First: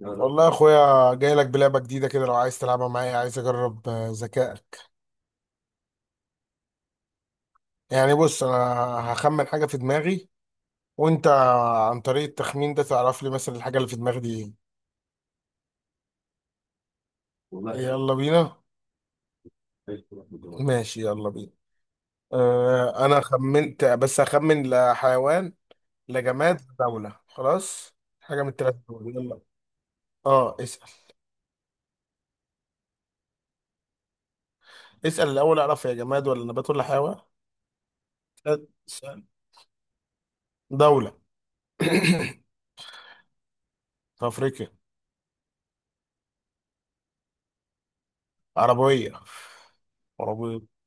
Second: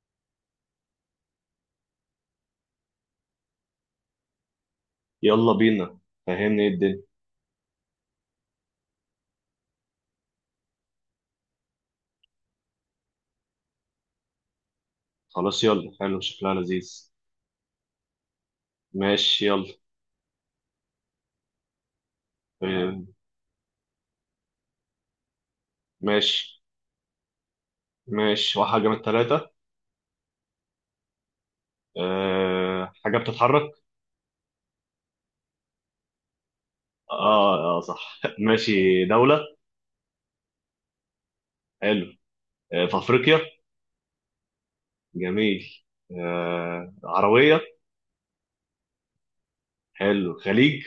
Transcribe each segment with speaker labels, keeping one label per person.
Speaker 1: والله يا اخويا، جاي لك بلعبه جديده كده. لو عايز تلعبها معايا، عايز اجرب ذكائك.
Speaker 2: يلا بينا. فهمني ايه الدنيا.
Speaker 1: يعني بص، انا هخمن حاجه في دماغي، وانت عن طريق التخمين ده تعرف لي مثلا الحاجه اللي في دماغي دي.
Speaker 2: خلاص، يلا. حلو، شكلها لذيذ.
Speaker 1: ايه والله حلو، يلا بينا.
Speaker 2: ماشي، يلا.
Speaker 1: ماشي يلا بينا.
Speaker 2: آه.
Speaker 1: انا خمنت، بس هخمن. لا حيوان، لا
Speaker 2: ماشي،
Speaker 1: جماد، لا دولة، خلاص. حاجه من
Speaker 2: ماشي،
Speaker 1: الثلاثه
Speaker 2: واحد من
Speaker 1: دول، يلا.
Speaker 2: التلاتة.
Speaker 1: اه اسال.
Speaker 2: أه، حاجة بتتحرك.
Speaker 1: اسال الاول اعرف، يا جماد ولا نبات ولا حيوان.
Speaker 2: اه، اه، صح.
Speaker 1: اسال
Speaker 2: ماشي،
Speaker 1: اسال.
Speaker 2: دولة.
Speaker 1: دوله.
Speaker 2: حلو. أه، في أفريقيا.
Speaker 1: في افريقيا.
Speaker 2: جميل. أه، عربية.
Speaker 1: عربيه.
Speaker 2: حلو، خليج.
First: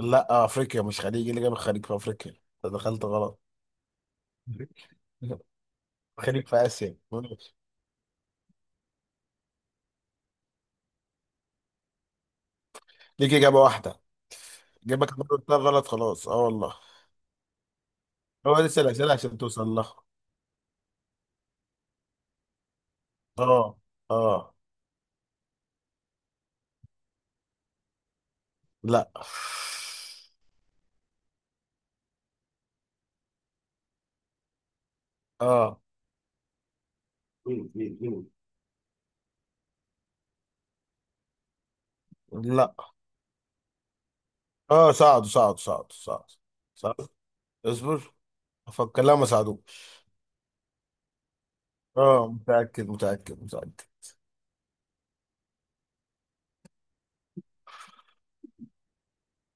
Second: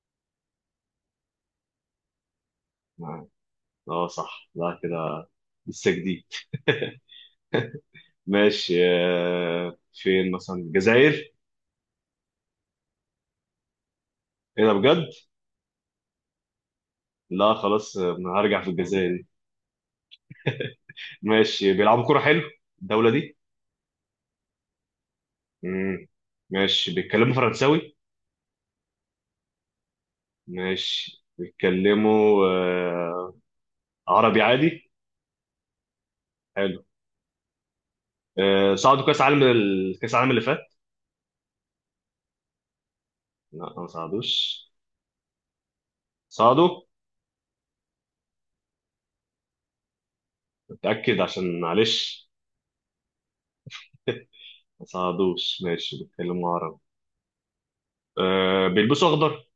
Speaker 1: لا، افريقيا مش خليج، إيه اللي جاب الخليج في افريقيا؟ انت دخلت
Speaker 2: نعم.
Speaker 1: غلط.
Speaker 2: اه، صح، لا كده. لسه جديد.
Speaker 1: خليج في اسيا، ماشي،
Speaker 2: ماشي، فين مثلا الجزائر؟
Speaker 1: ليك اجابه واحده.
Speaker 2: ايه ده بجد؟
Speaker 1: جابك مره اتنين غلط خلاص، اه والله.
Speaker 2: لا خلاص،
Speaker 1: هو
Speaker 2: هرجع في
Speaker 1: لسه الاسئله
Speaker 2: الجزائر دي.
Speaker 1: عشان توصل لها.
Speaker 2: ماشي، بيلعبوا كرة، حلو الدولة دي.
Speaker 1: اه، اه،
Speaker 2: مم. ماشي، بيتكلموا فرنساوي.
Speaker 1: لا،
Speaker 2: ماشي، بيتكلموا عربي عادي.
Speaker 1: اه،
Speaker 2: حلو. صعدوا كاس عالم كاس العالم اللي فات.
Speaker 1: لا،
Speaker 2: لا، ما صعدوش.
Speaker 1: اه، صعدوا صعدوا صعدوا صعدوا
Speaker 2: صعدوا.
Speaker 1: صعدوا. اصبر افكر. لا ما صعدوش.
Speaker 2: متأكد؟ عشان معلش.
Speaker 1: اه، متاكد متاكد متاكد.
Speaker 2: ما صعدوش. ماشي، بيتكلموا عربي. بيلبسوا اخضر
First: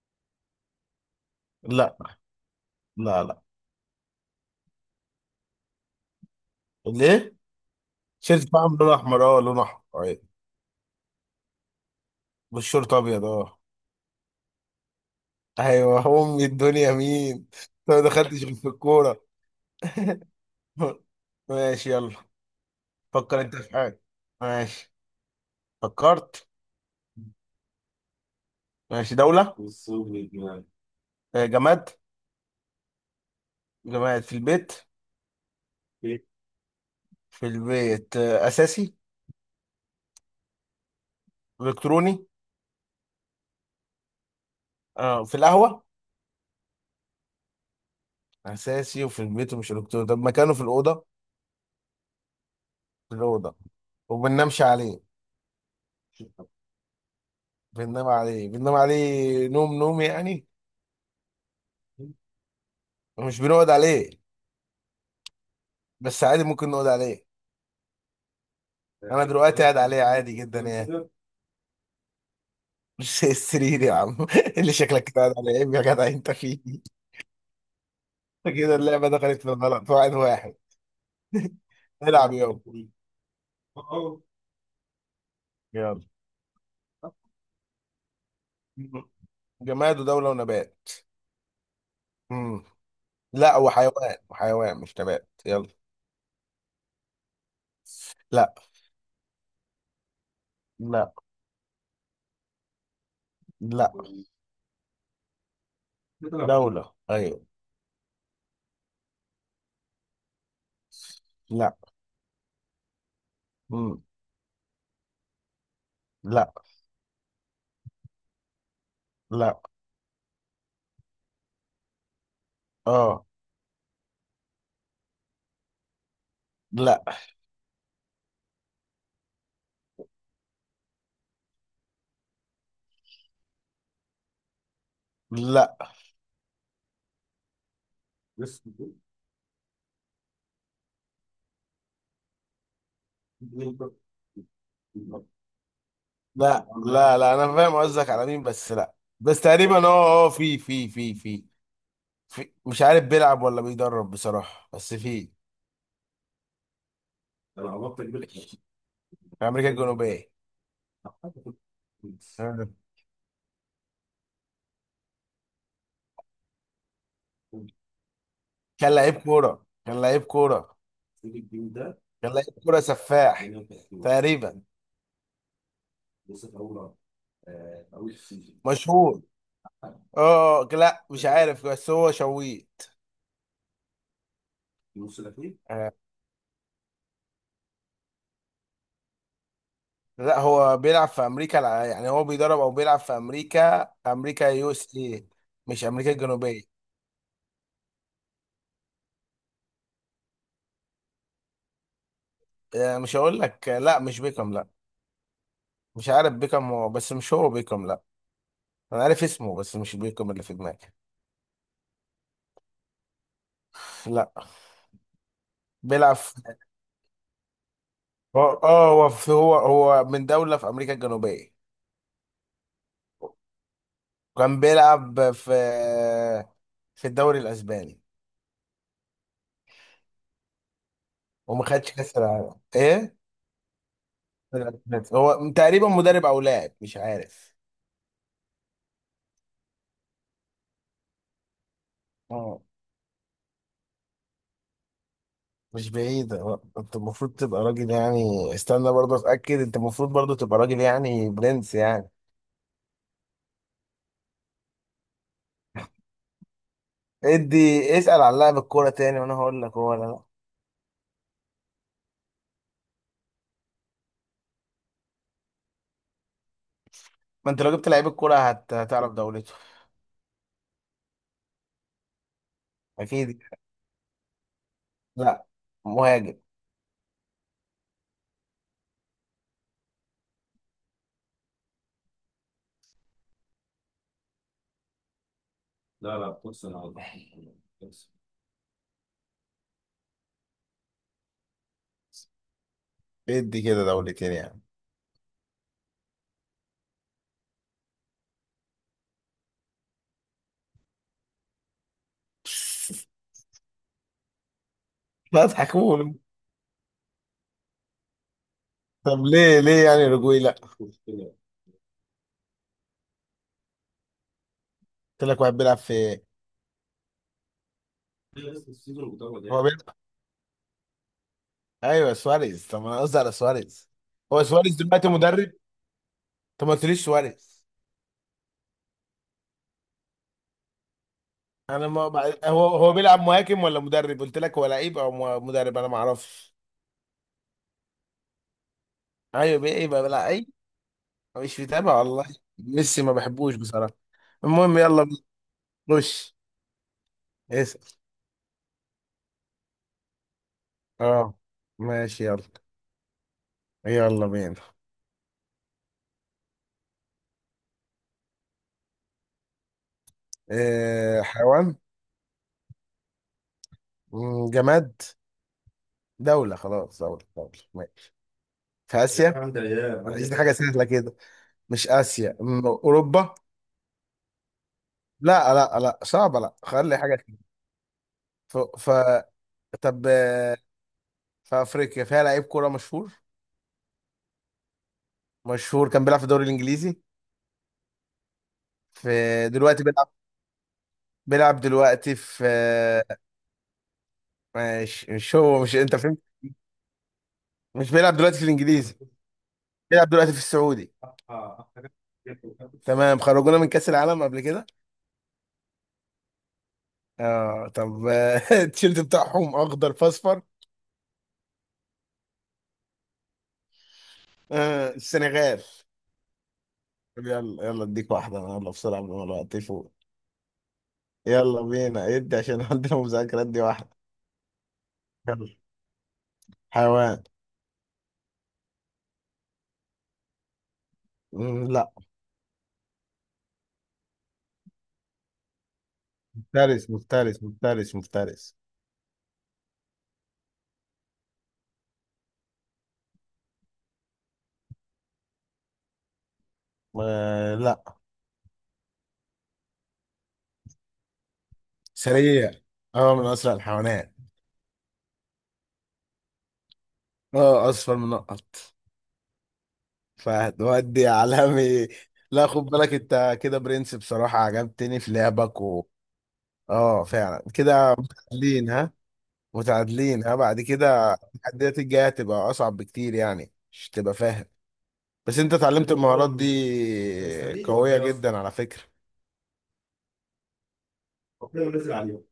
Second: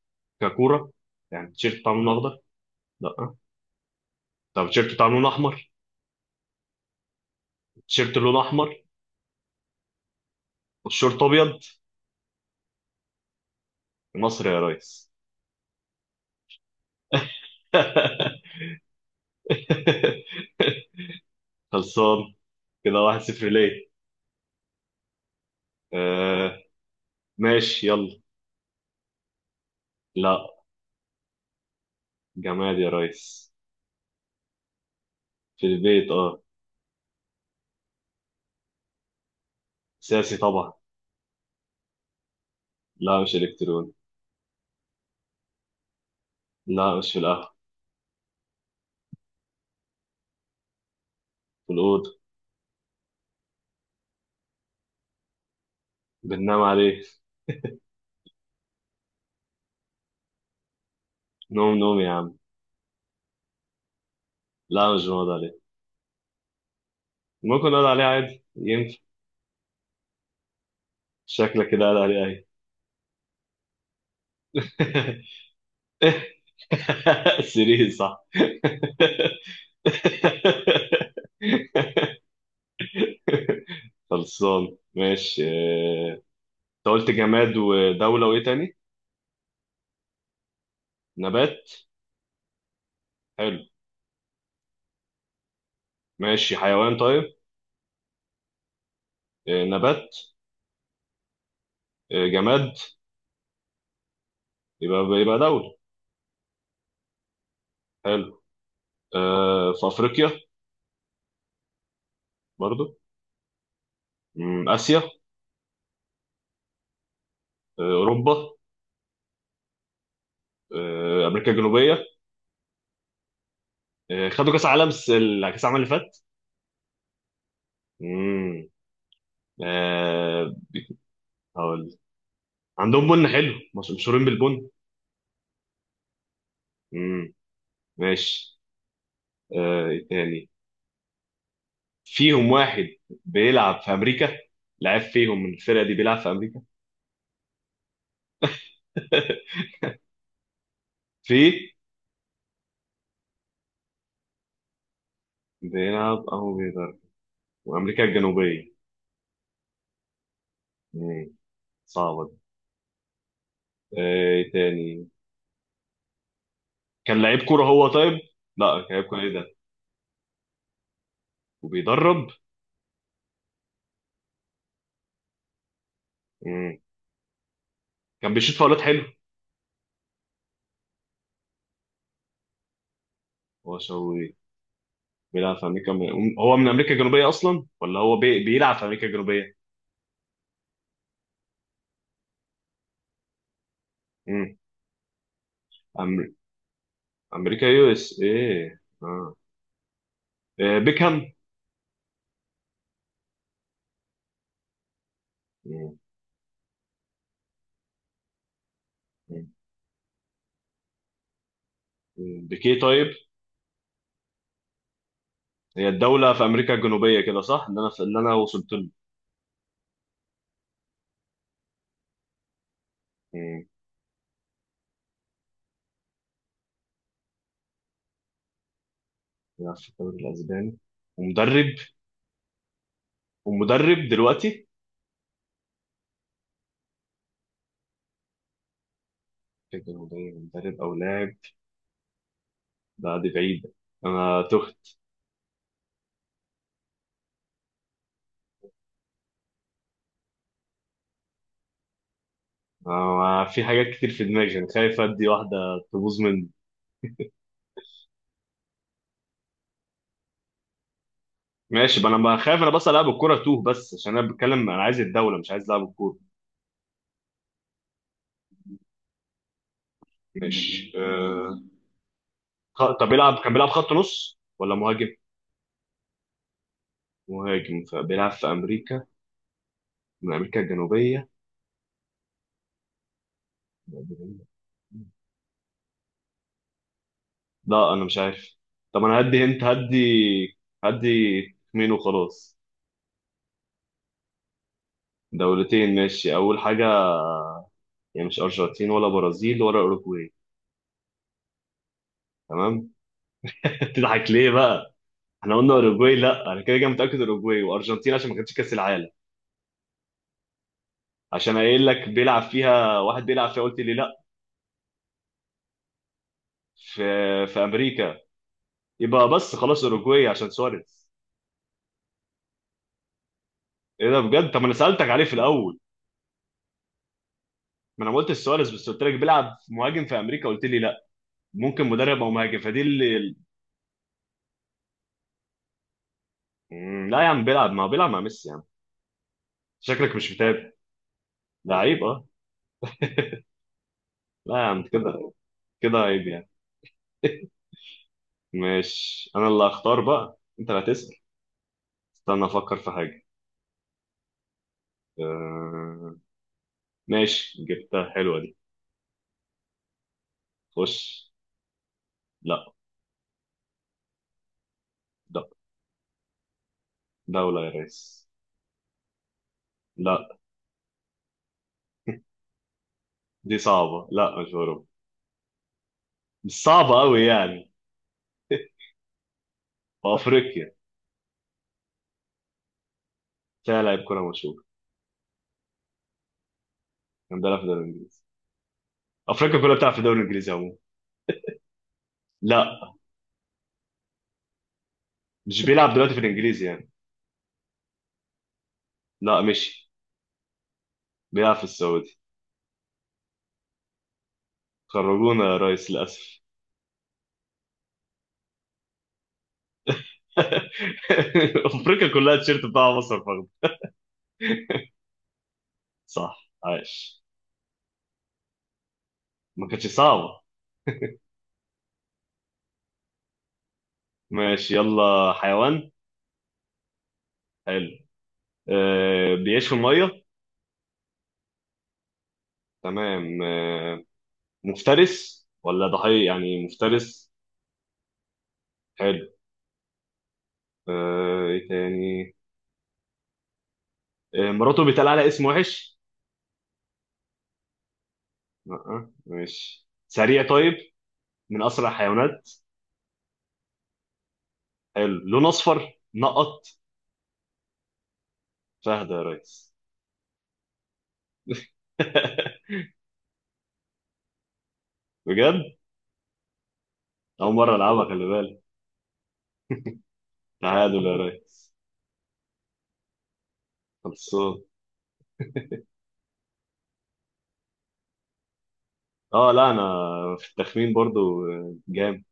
Speaker 2: ككورة، يعني التيشيرت بتاع
Speaker 1: لا،
Speaker 2: لونه اخضر.
Speaker 1: لا،
Speaker 2: لا.
Speaker 1: لا.
Speaker 2: طب التيشيرت بتاع لونه احمر؟
Speaker 1: ليه؟
Speaker 2: التيشيرت لونه
Speaker 1: شيرت بقى
Speaker 2: احمر
Speaker 1: لون احمر، لون احمر آه.
Speaker 2: والشورت ابيض.
Speaker 1: والشورت ابيض، اه.
Speaker 2: مصر يا ريس.
Speaker 1: ايوه، امي الدنيا مين؟ أنا ما دخلتش غير في الكوره. ماشي يلا،
Speaker 2: خلصان. كده واحد
Speaker 1: فكر
Speaker 2: صفر
Speaker 1: انت في
Speaker 2: ليه؟
Speaker 1: حاجه. ماشي، فكرت.
Speaker 2: آه، ماشي، يلا.
Speaker 1: ماشي، دوله.
Speaker 2: لا،
Speaker 1: جماد.
Speaker 2: جماد يا ريس.
Speaker 1: جماد في البيت.
Speaker 2: في البيت، اه.
Speaker 1: في البيت، اساسي.
Speaker 2: سياسي طبعا.
Speaker 1: الكتروني.
Speaker 2: لا، مش الكتروني.
Speaker 1: اه في القهوه.
Speaker 2: لا، مش في القهوة.
Speaker 1: اساسي وفي البيت ومش الكتروني، طب مكانه في الاوضه؟
Speaker 2: في الأوضة.
Speaker 1: في الاوضه. وبننامش عليه؟
Speaker 2: بننام عليه،
Speaker 1: بننام عليه، بننام عليه، نوم نوم يعني.
Speaker 2: نوم نوم يا عم.
Speaker 1: مش بنقعد عليه،
Speaker 2: لا، مش بنقعد عليه.
Speaker 1: بس عادي ممكن نقعد عليه.
Speaker 2: ممكن نقعد عليه عادي، ينفع.
Speaker 1: انا دلوقتي قاعد عليه عادي جدا يعني.
Speaker 2: شكلك كده قاعد عليه اهي.
Speaker 1: مش السرير يا عم اللي شكلك كده قاعد على عيب يا جدع انت فيه
Speaker 2: سرير، صح.
Speaker 1: كده اللعبة دخلت في الغلط، واحد واحد. العب يابا،
Speaker 2: خلصان. ماشي.
Speaker 1: يلا.
Speaker 2: انت قلت جماد ودولة وايه تاني؟
Speaker 1: جماد ودولة ونبات.
Speaker 2: نبات.
Speaker 1: مم. لا،
Speaker 2: حلو.
Speaker 1: وحيوان وحيوان مش نبات، يلا.
Speaker 2: ماشي، حيوان طيب.
Speaker 1: لا،
Speaker 2: نبات.
Speaker 1: لا،
Speaker 2: جماد.
Speaker 1: لا.
Speaker 2: يبقى دولة.
Speaker 1: دولة ايوه.
Speaker 2: حلو. آه، في أفريقيا.
Speaker 1: لا.
Speaker 2: برضو.
Speaker 1: مم.
Speaker 2: آسيا؟
Speaker 1: لا،
Speaker 2: آه، أوروبا؟
Speaker 1: لا،
Speaker 2: آه، أمريكا الجنوبية؟
Speaker 1: اه،
Speaker 2: آه، خدوا كأس عالم كأس العالم اللي فات.
Speaker 1: لا،
Speaker 2: مم. آه هقول عندهم بن حلو، مشهورين بالبن.
Speaker 1: لا،
Speaker 2: مم. ماشي. إيه تاني؟ فيهم واحد بيلعب في أمريكا، لعب فيهم من الفرقة دي بيلعب في أمريكا.
Speaker 1: لا، لا، لا انا فاهم قصدك على مين، بس لا. بس تقريبا، في في في في
Speaker 2: في.
Speaker 1: في مش عارف بيلعب ولا بيدرب بصراحة، بس في.
Speaker 2: بيلعب أو بيضرب، وأمريكا الجنوبية.
Speaker 1: في امريكا الجنوبيه.
Speaker 2: مم. صعبة دي.
Speaker 1: آه.
Speaker 2: آه إيه تاني؟ كان لعيب كوره هو طيب. لا، كان
Speaker 1: كان
Speaker 2: لعيب
Speaker 1: لعيب
Speaker 2: كوره، ايه ده؟
Speaker 1: كوره كان لعيب كوره
Speaker 2: وبيدرب.
Speaker 1: كان لعيب كوره سفاح تقريبا،
Speaker 2: مم. كان بيشوط فاولات، حلو.
Speaker 1: مشهور. اه لا مش عارف، بس هو شويت.
Speaker 2: هو شوي بيلعب في
Speaker 1: آه،
Speaker 2: امريكا هو من امريكا الجنوبيه اصلا، ولا هو بيلعب في امريكا الجنوبيه.
Speaker 1: لا، هو بيلعب في امريكا يعني هو بيدرب او بيلعب في امريكا
Speaker 2: مم.
Speaker 1: USA. مش امريكا
Speaker 2: أمر...
Speaker 1: الجنوبيه.
Speaker 2: امريكا يو اس ايه، اه. بيكهام.
Speaker 1: مش هقول لك، لا مش بيكم، لا.
Speaker 2: مم.
Speaker 1: مش عارف بيكم هو، بس مش هو بيكم. لا، انا عارف
Speaker 2: مم.
Speaker 1: اسمه بس مش بيكم اللي في دماغي.
Speaker 2: بيكيه طيب.
Speaker 1: لا،
Speaker 2: هي
Speaker 1: بيلعب
Speaker 2: الدوله في
Speaker 1: في-
Speaker 2: امريكا الجنوبيه كده صح، اللي انا
Speaker 1: اه
Speaker 2: وصلت له.
Speaker 1: آه، هو في- هو هو من دوله في امريكا الجنوبيه.
Speaker 2: مم.
Speaker 1: وكان بيلعب في الدوري الاسباني.
Speaker 2: بيلعب في الدوري الاسباني
Speaker 1: وما
Speaker 2: ومدرب.
Speaker 1: خدش كاس العالم، ايه؟
Speaker 2: ومدرب دلوقتي.
Speaker 1: هو تقريبا مدرب او لاعب، مش عارف.
Speaker 2: فكرة مدرب او لاعب.
Speaker 1: اه.
Speaker 2: ده دي بعيد. انا تهت.
Speaker 1: مش بعيد هو، انت المفروض تبقى راجل يعني، استنى برضه اتاكد، انت المفروض برضه تبقى راجل يعني برنس يعني.
Speaker 2: أنا في حاجات كتير في دماغي، انا خايف ادي واحده تبوظ مني.
Speaker 1: ادي. اسال عن لاعب الكوره تاني وانا هقول لك هو ولا لا.
Speaker 2: ماشي بقى، انا بقى خايف. انا بس العب الكوره توه، بس عشان انا بتكلم انا عايز الدوله مش عايز العب الكوره.
Speaker 1: ما انت لو جبت لعيب الكوره هتعرف دولته.
Speaker 2: ماشي. طب
Speaker 1: اكيد.
Speaker 2: كان بيلعب خط نص ولا مهاجم؟
Speaker 1: لا، مهاجم.
Speaker 2: مهاجم فبيلعب في امريكا من امريكا الجنوبيه. لا، انا مش عارف. طب انا هدي، انت هدي مين وخلاص.
Speaker 1: ادي كده دولتين يعني.
Speaker 2: دولتين، ماشي اول حاجه. يعني مش ارجنتين ولا برازيل ولا اوروجواي. تمام. تضحك ليه بقى؟ احنا
Speaker 1: بضحك،
Speaker 2: قلنا اوروجواي؟
Speaker 1: قول.
Speaker 2: لا، انا كده كده متاكد اوروجواي وارجنتين عشان ما كانتش كاس العالم.
Speaker 1: طب ليه، ليه يعني رجوي لا؟
Speaker 2: عشان قايل لك بيلعب فيها واحد، بيلعب فيها قلت لي لا.
Speaker 1: قلت لك واحد بيلعب في.
Speaker 2: في في امريكا. يبقى
Speaker 1: هو
Speaker 2: بس خلاص
Speaker 1: بيلعب.
Speaker 2: اوروجواي عشان سواريز.
Speaker 1: ايوه سواريز، طب ما انا قصدي على سواريز.
Speaker 2: ايه ده
Speaker 1: هو
Speaker 2: بجد؟ طب ما انا
Speaker 1: سواريز
Speaker 2: سالتك
Speaker 1: دلوقتي
Speaker 2: عليه في
Speaker 1: مدرب،
Speaker 2: الاول.
Speaker 1: طب ما قلتليش سواريز.
Speaker 2: ما انا ما قلتش سواريز، بس قلت لك بيلعب مهاجم في امريكا، قلت لي لا.
Speaker 1: انا
Speaker 2: ممكن
Speaker 1: ما
Speaker 2: مدرب او
Speaker 1: بع-
Speaker 2: مهاجم،
Speaker 1: هو
Speaker 2: فدي
Speaker 1: هو بيلعب
Speaker 2: اللي.
Speaker 1: مهاجم ولا مدرب؟ قلت لك هو لعيب او مدرب، انا ما اعرفش.
Speaker 2: لا يا عم، بيلعب، ما هو بيلعب مع ميسي يا عم.
Speaker 1: ايوه ايه بقى
Speaker 2: شكلك
Speaker 1: بيلعب
Speaker 2: مش
Speaker 1: اي؟
Speaker 2: متابع.
Speaker 1: مش
Speaker 2: ده
Speaker 1: متابع
Speaker 2: عيب، اه.
Speaker 1: والله. ميسي ما بحبوش بصراحه،
Speaker 2: لا يا
Speaker 1: المهم
Speaker 2: عم،
Speaker 1: يلا.
Speaker 2: كده كده عيب
Speaker 1: خش،
Speaker 2: يعني.
Speaker 1: اسال.
Speaker 2: ماشي، انا اللي هختار بقى، انت اللي هتسال.
Speaker 1: اه ماشي،
Speaker 2: استنى
Speaker 1: يلا.
Speaker 2: افكر في حاجه.
Speaker 1: يلا بينا.
Speaker 2: أه... ماشي، جبتها حلوة دي. خش.
Speaker 1: إيه؟ حيوان؟
Speaker 2: لا،
Speaker 1: جماد؟
Speaker 2: لا،
Speaker 1: دولة خلاص، دولة دولة
Speaker 2: دولة يا
Speaker 1: ماشي.
Speaker 2: ريس.
Speaker 1: في اسيا؟ عايزين
Speaker 2: لا،
Speaker 1: ايام حاجه سهله كده. مش اسيا، اوروبا؟
Speaker 2: دي صعبة، لا مش أوروبا.
Speaker 1: لا، لا، لا، صعبه، لا
Speaker 2: مش
Speaker 1: خلي
Speaker 2: صعبة
Speaker 1: حاجه
Speaker 2: أوي
Speaker 1: كده.
Speaker 2: يعني. في
Speaker 1: ف... ف... طب
Speaker 2: أفريقيا.
Speaker 1: في افريقيا فيها لعيب كوره مشهور.
Speaker 2: فيها لاعب كرة مشهور.
Speaker 1: مشهور، كان بيلعب في الدوري الانجليزي.
Speaker 2: كان بيلعب في الدوري الإنجليزي.
Speaker 1: في
Speaker 2: أفريقيا كلها
Speaker 1: دلوقتي
Speaker 2: بتلعب في
Speaker 1: بيلعب
Speaker 2: الدوري الإنجليزي عموما.
Speaker 1: بيلعب دلوقتي في
Speaker 2: لا،
Speaker 1: مش هو،
Speaker 2: مش
Speaker 1: مش
Speaker 2: بيلعب
Speaker 1: انت
Speaker 2: دلوقتي
Speaker 1: فهمت.
Speaker 2: في الإنجليزي يعني.
Speaker 1: مش بيلعب دلوقتي في الانجليزي،
Speaker 2: لا، مشي.
Speaker 1: بيلعب دلوقتي في السعودي.
Speaker 2: بيلعب في السعودي.
Speaker 1: تمام. خرجونا من كاس العالم قبل كده.
Speaker 2: خرجونا يا ريس للأسف.
Speaker 1: اه، طب التيشيرت بتاعهم اخضر في اصفر.
Speaker 2: أفريقيا كلها التيشيرت بتاع مصر فخد.
Speaker 1: السنغال.
Speaker 2: صح، عايش.
Speaker 1: يلا يلا اديك واحدة انا، يلا بسرعة قبل ما الوقت
Speaker 2: ما كانتش
Speaker 1: يفوق.
Speaker 2: صعبة.
Speaker 1: يلا بينا، ادي عشان عندنا مذاكرات. دي واحدة.
Speaker 2: ماشي، يلا،
Speaker 1: يلا.
Speaker 2: حيوان.
Speaker 1: حيوان.
Speaker 2: حلو. أه، بيعيش في المية.
Speaker 1: لا.
Speaker 2: تمام. مفترس ولا ضحية؟ يعني
Speaker 1: مفترس
Speaker 2: مفترس.
Speaker 1: مفترس مفترس مفترس.
Speaker 2: حلو. ايه تاني؟ مراته بيتقال على اسم وحش.
Speaker 1: آه لا،
Speaker 2: لا. ماشي، سريع طيب. من اسرع الحيوانات.
Speaker 1: سريع. هو من أسرع الحيوانات.
Speaker 2: حلو، لون اصفر نقط.
Speaker 1: اه، أصفر من نقط.
Speaker 2: فهد يا ريس.
Speaker 1: فهتودي يا عالمي. لا، خد بالك انت كده برنس بصراحة، عجبتني في لعبك
Speaker 2: بجد؟
Speaker 1: و... اه فعلا
Speaker 2: اول مره
Speaker 1: كده.
Speaker 2: العبها، خلي بالك.
Speaker 1: متعادلين ها، متعادلين ها. بعد
Speaker 2: تعادل
Speaker 1: كده
Speaker 2: يا ريس.
Speaker 1: التحديات الجاية هتبقى أصعب بكتير، يعني مش تبقى فاهم.
Speaker 2: خلصان.
Speaker 1: بس انت اتعلمت المهارات، بس دي قوية جدا على فكرة.
Speaker 2: اه، لا، انا في التخمين برضو جامد.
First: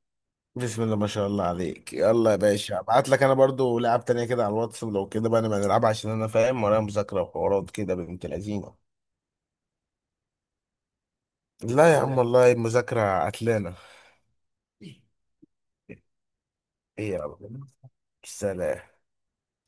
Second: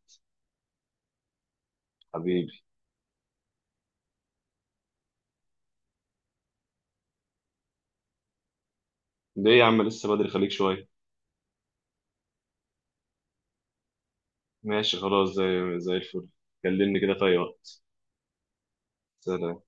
Speaker 1: بسم الله ما شاء الله عليك. يلا يا
Speaker 2: حبيبي.
Speaker 1: باشا، ابعت لك انا برضو لعب تانية كده على الواتس. لو كده بقى نبقى نلعبها، عشان انا فاهم ورايا مذاكرة وحوارات كده بنت لذينة.
Speaker 2: ده ايه يا عم؟ لسه بدري، خليك شويه.
Speaker 1: لا يا عم، والله المذاكرة قتلانة.
Speaker 2: ماشي، خلاص، زي الفل. كلمني
Speaker 1: ايه
Speaker 2: كده
Speaker 1: يا
Speaker 2: في اي
Speaker 1: رب.
Speaker 2: وقت.
Speaker 1: سلام.
Speaker 2: سلام.